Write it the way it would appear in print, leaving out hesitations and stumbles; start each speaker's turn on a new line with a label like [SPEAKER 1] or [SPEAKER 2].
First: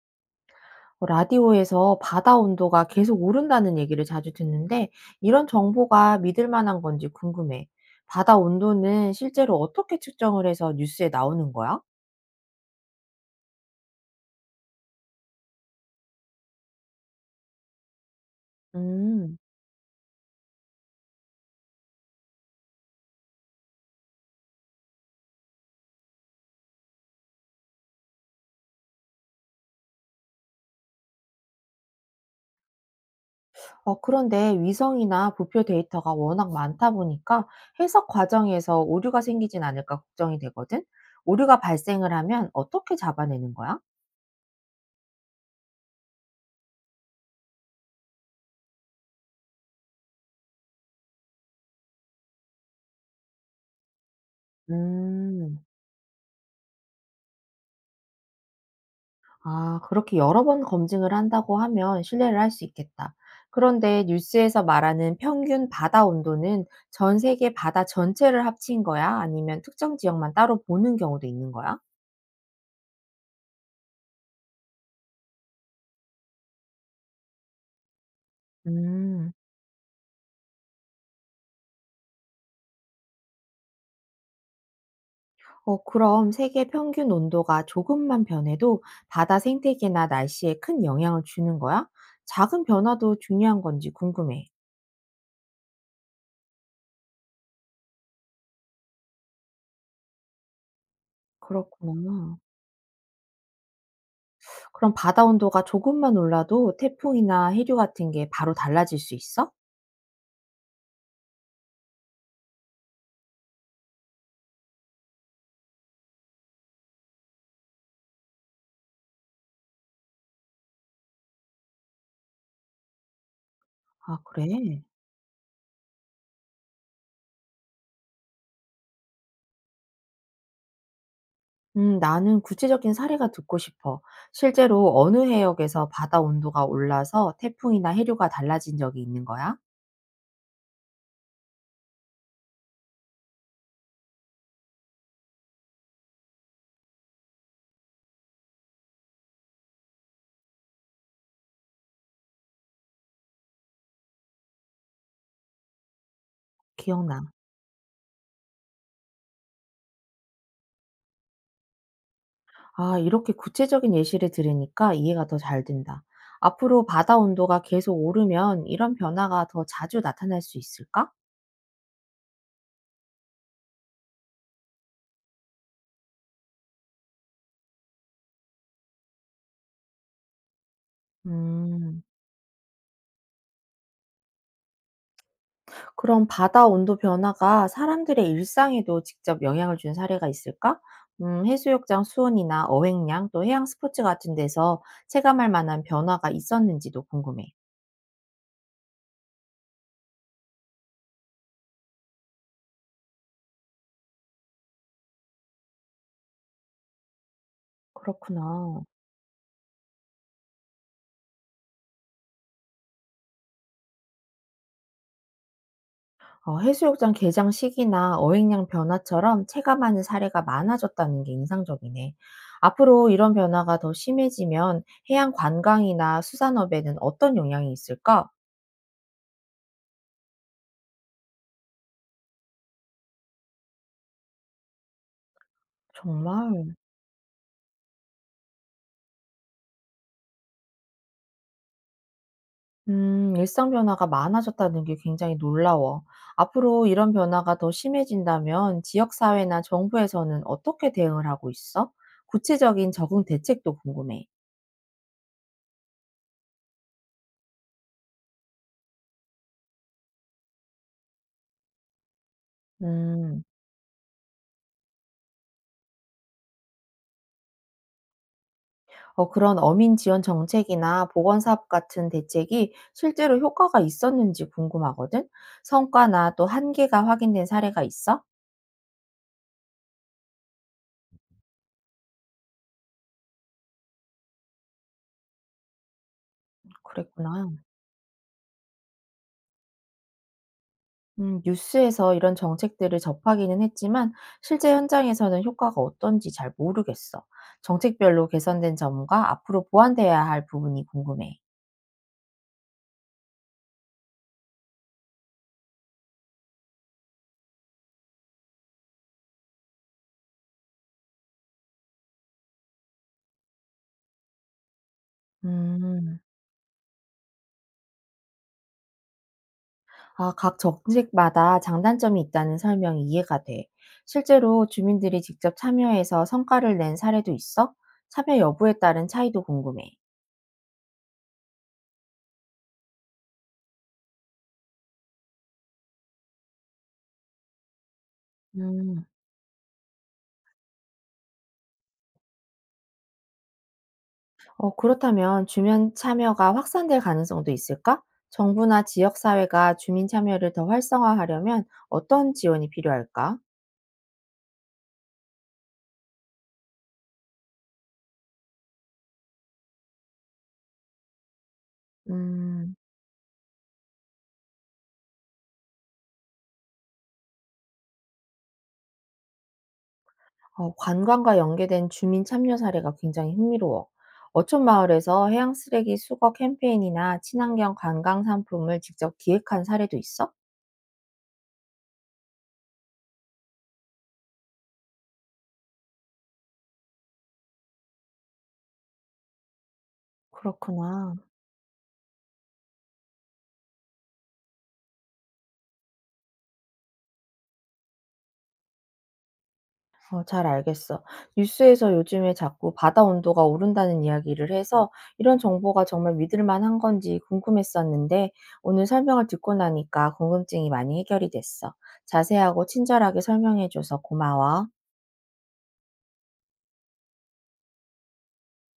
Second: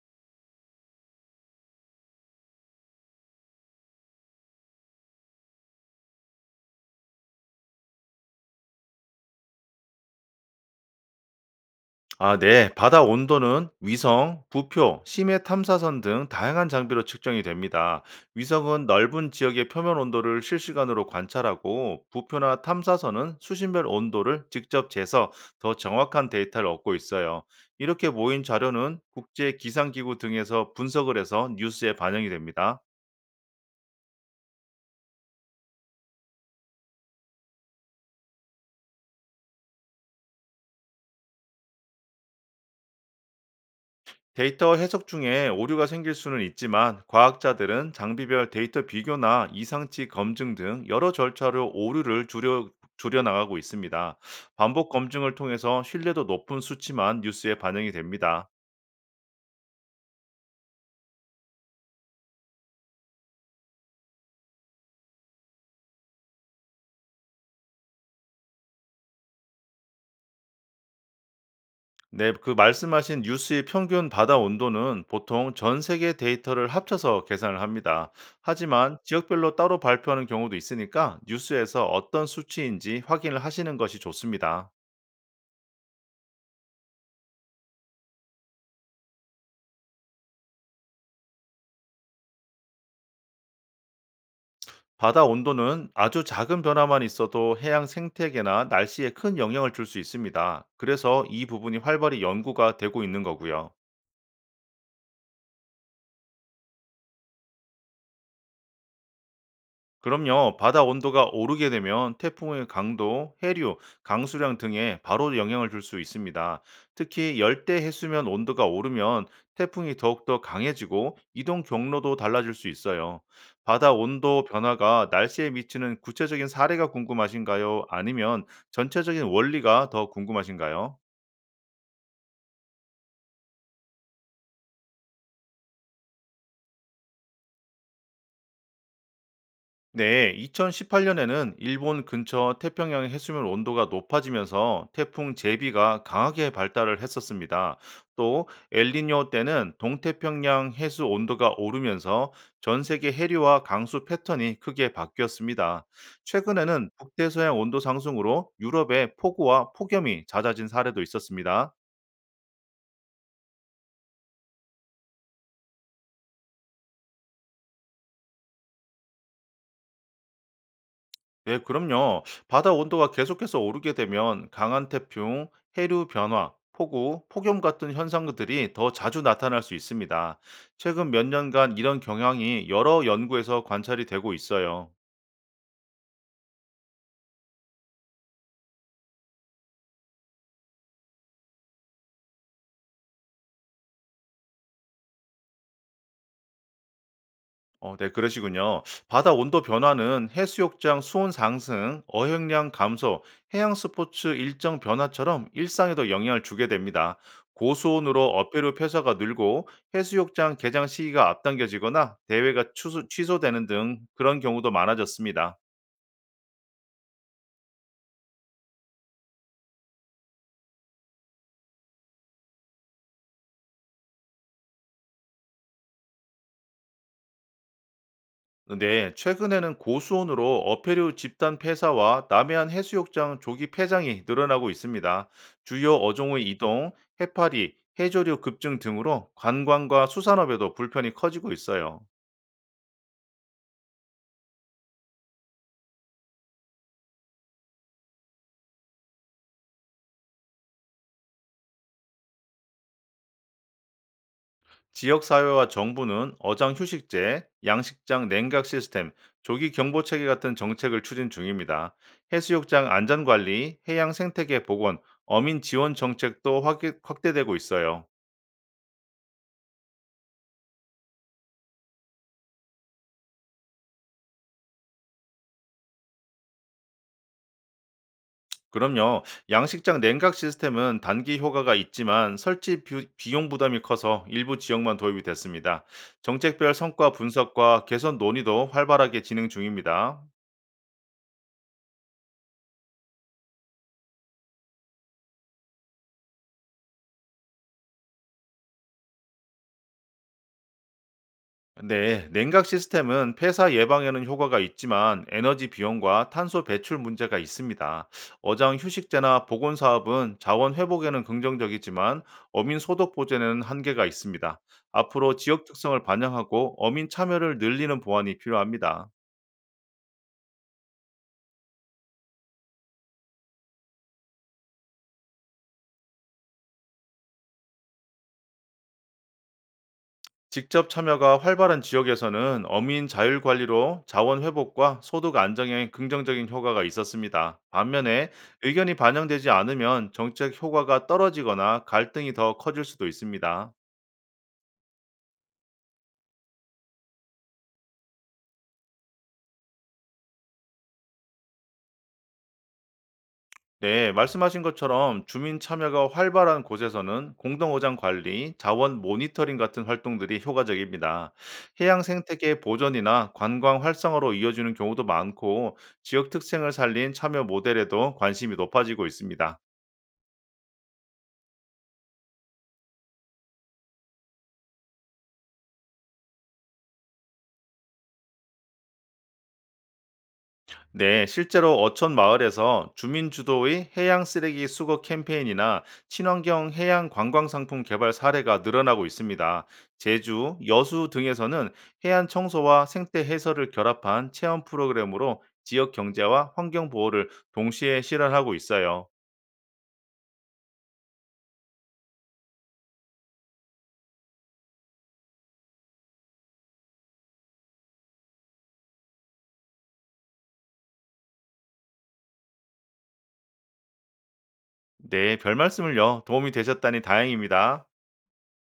[SPEAKER 1] 라디오에서 바다 온도가 계속 오른다는 얘기를 자주 듣는데 이런 정보가 믿을 만한 건지 궁금해. 바다 온도는 실제로 어떻게 측정을 해서 뉴스에 나오는 거야?
[SPEAKER 2] 아, 네. 바다 온도는 위성, 부표, 심해 탐사선 등 다양한 장비로 측정이 됩니다. 위성은 넓은
[SPEAKER 1] 음,
[SPEAKER 2] 지역의 표면 온도를 실시간으로 관찰하고, 부표나 탐사선은 수신별 온도를 직접 재서 더 정확한 데이터를 얻고 있어요. 이렇게 모인 자료는 국제 기상기구 등에서 분석을 해서 뉴스에 반영이 됩니다.
[SPEAKER 1] 그런데 위성이나 부표 데이터가 워낙 많다 보니까 해석 과정에서 오류가 생기진 않을까 걱정이 되거든? 오류가 발생을 하면 어떻게 잡아내는 거야?
[SPEAKER 2] 데이터 해석 중에 오류가 생길 수는 있지만 과학자들은 장비별 데이터 비교나 이상치 검증 등 여러 절차로 오류를 줄여나가고 있습니다. 반복 검증을
[SPEAKER 1] 음.
[SPEAKER 2] 통해서 신뢰도 높은 수치만 뉴스에 반영이 됩니다.
[SPEAKER 1] 아, 그렇게 여러 번 검증을 한다고 하면 신뢰를 할 수 있겠다. 그런데 뉴스에서 말하는 평균 바다 온도는 전 세계 바다 전체를 합친 거야? 아니면 특정 지역만 따로 보는 경우도 있는 거야?
[SPEAKER 2] 네, 그 말씀하신 뉴스의 평균 바다 온도는 보통 전 세계 데이터를 합쳐서 계산을 합니다. 하지만
[SPEAKER 1] 음,
[SPEAKER 2] 지역별로 따로 발표하는 경우도 있으니까 뉴스에서 어떤 수치인지 확인을 하시는 것이 좋습니다.
[SPEAKER 1] 그럼 세계 평균 온도가 조금만 변해도 바다 생태계나 날씨에 큰 영향을 주는 거야? 작은 변화도 중요한 건지 궁금해.
[SPEAKER 2] 바다 온도는 아주 작은 변화만 있어도 해양 생태계나 날씨에 큰 영향을 줄 수 있습니다. 그래서 이 부분이 활발히
[SPEAKER 1] 그렇구나.
[SPEAKER 2] 연구가 되고 있는 거고요.
[SPEAKER 1] 그럼 바다 온도가 조금만 올라도 태풍이나 해류 같은 게 바로 달라질 수 있어?
[SPEAKER 2] 그럼요. 바다 온도가 오르게 되면 태풍의 강도, 해류, 강수량 등에 바로 영향을 줄 수 있습니다. 특히 열대 해수면 온도가 오르면 태풍이 더욱더 강해지고 이동 경로도 달라질 수 있어요. 바다
[SPEAKER 1] 아,
[SPEAKER 2] 온도
[SPEAKER 1] 그래.
[SPEAKER 2] 변화가 날씨에 미치는 구체적인 사례가 궁금하신가요? 아니면 전체적인 원리가 더 궁금하신가요?
[SPEAKER 1] 나는 구체적인 사례가 듣고 싶어. 실제로 어느 해역에서 바다 온도가 올라서 태풍이나 해류가 달라진 적이 있는 거야?
[SPEAKER 2] 네, 2018년에는 일본 근처 태평양의 해수면 온도가 높아지면서 태풍 제비가 강하게 발달을 했었습니다. 또 엘니뇨 때는 동태평양 해수 온도가 오르면서 전 세계 해류와 강수 패턴이 크게 바뀌었습니다. 최근에는
[SPEAKER 1] 기억나.
[SPEAKER 2] 북대서양 온도 상승으로 유럽의 폭우와 폭염이 잦아진 사례도 있었습니다.
[SPEAKER 1] 아, 이렇게 구체적인 예시를 들으니까 이해가 더 잘 된다. 앞으로 바다 온도가 계속 오르면 이런 변화가 더 자주 나타날 수 있을까?
[SPEAKER 2] 네, 그럼요. 바다 온도가 계속해서 오르게 되면 강한 태풍, 해류 변화, 폭우, 폭염 같은 현상들이 더 자주 나타날 수 있습니다. 최근 몇 년간 이런
[SPEAKER 1] 음.
[SPEAKER 2] 경향이 여러 연구에서 관찰이 되고 있어요.
[SPEAKER 1] 그럼 바다 온도 변화가 사람들의 일상에도 직접 영향을 준 사례가 있을까? 해수욕장 수온이나 어획량, 또 해양 스포츠 같은 데서 체감할 만한 변화가 있었는지도 궁금해.
[SPEAKER 2] 네, 그러시군요. 바다 온도 변화는 해수욕장 수온 상승, 어획량 감소, 해양 스포츠 일정 변화처럼 일상에도 영향을 주게 됩니다. 고수온으로 어패류
[SPEAKER 1] 그렇구나.
[SPEAKER 2] 폐사가 늘고 해수욕장 개장 시기가 앞당겨지거나 대회가 취소되는 등 그런 경우도 많아졌습니다.
[SPEAKER 1] 해수욕장 개장 시기나 어획량 변화처럼 체감하는 사례가 많아졌다는 게 인상적이네. 앞으로 이런 변화가 더 심해지면 해양 관광이나 수산업에는 어떤 영향이 있을까?
[SPEAKER 2] 네, 최근에는 고수온으로 어패류 집단 폐사와 남해안 해수욕장 조기 폐장이 늘어나고 있습니다. 주요 어종의
[SPEAKER 1] 정말.
[SPEAKER 2] 이동, 해파리, 해조류 급증 등으로 관광과 수산업에도 불편이 커지고 있어요.
[SPEAKER 1] 일상 변화가 많아졌다는 게 굉장히 놀라워. 앞으로 이런 변화가 더 심해진다면 지역사회나 정부에서는 어떻게 대응을 하고 있어? 구체적인 적응 대책도 궁금해.
[SPEAKER 2] 지역사회와 정부는 어장 휴식제, 양식장 냉각 시스템, 조기 경보 체계 같은 정책을 추진 중입니다. 해수욕장
[SPEAKER 1] 음,
[SPEAKER 2] 안전관리, 해양 생태계 복원, 어민 지원 정책도 확대되고 있어요.
[SPEAKER 1] 그런 어민 지원 정책이나 보건사업 같은 대책이 실제로 효과가 있었는지 궁금하거든? 성과나 또 한계가 확인된 사례가 있어?
[SPEAKER 2] 그럼요. 양식장 냉각 시스템은 단기 효과가 있지만 설치 비용 부담이 커서 일부 지역만 도입이 됐습니다. 정책별 성과
[SPEAKER 1] 그랬구나.
[SPEAKER 2] 분석과 개선 논의도 활발하게 진행 중입니다.
[SPEAKER 1] 뉴스에서 이런 정책들을 접하기는 했지만 실제 현장에서는 효과가 어떤지 잘 모르겠어. 정책별로 개선된 점과 앞으로 보완돼야 할 부분이 궁금해.
[SPEAKER 2] 네, 냉각 시스템은 폐사 예방에는 효과가 있지만 에너지 비용과 탄소 배출 문제가 있습니다. 어장 휴식제나 보건 사업은 자원 회복에는 긍정적이지만 어민 소득 보전에는 한계가 있습니다. 앞으로 지역 특성을
[SPEAKER 1] 음,
[SPEAKER 2] 반영하고 어민 참여를 늘리는 보완이 필요합니다.
[SPEAKER 1] 아, 각 정책마다 장단점이 있다는 설명이 이해가 돼. 실제로 주민들이 직접 참여해서 성과를 낸 사례도 있어? 참여 여부에 따른 차이도 궁금해.
[SPEAKER 2] 직접 참여가 활발한 지역에서는 어민 자율 관리로 자원 회복과 소득 안정에 긍정적인 효과가 있었습니다. 반면에 의견이
[SPEAKER 1] 음.
[SPEAKER 2] 반영되지 않으면 정책 효과가 떨어지거나 갈등이 더 커질 수도 있습니다.
[SPEAKER 1] 그렇다면 주민 참여가 확산될 가능성도 있을까? 정부나 지역사회가 주민 참여를 더 활성화하려면 어떤 지원이 필요할까?
[SPEAKER 2] 네, 말씀하신 것처럼 주민 참여가 활발한 곳에서는 공동오장 관리, 자원 모니터링 같은 활동들이 효과적입니다. 해양 생태계
[SPEAKER 1] 음,
[SPEAKER 2] 보존이나 관광 활성화로 이어지는 경우도 많고 지역 특색을 살린 참여 모델에도 관심이 높아지고 있습니다.
[SPEAKER 1] 관광과 연계된 주민 참여 사례가 굉장히 흥미로워. 어촌 마을에서 해양 쓰레기 수거 캠페인이나 친환경 관광 상품을 직접 기획한 사례도 있어?
[SPEAKER 2] 네, 실제로 어촌 마을에서 주민 주도의 해양 쓰레기 수거 캠페인이나 친환경 해양 관광 상품 개발 사례가 늘어나고 있습니다. 제주, 여수
[SPEAKER 1] 그렇구나.
[SPEAKER 2] 등에서는 해안 청소와 생태 해설을 결합한 체험 프로그램으로 지역 경제와 환경 보호를 동시에 실현하고 있어요.
[SPEAKER 1] 잘 알겠어. 뉴스에서 요즘에 자꾸 바다 온도가 오른다는 이야기를 해서 이런 정보가 정말 믿을 만한 건지 궁금했었는데 오늘 설명을 듣고 나니까 궁금증이 많이 해결이 됐어. 자세하고 친절하게 설명해줘서 고마워.
[SPEAKER 2] 네, 별 말씀을요. 도움이 되셨다니 다행입니다.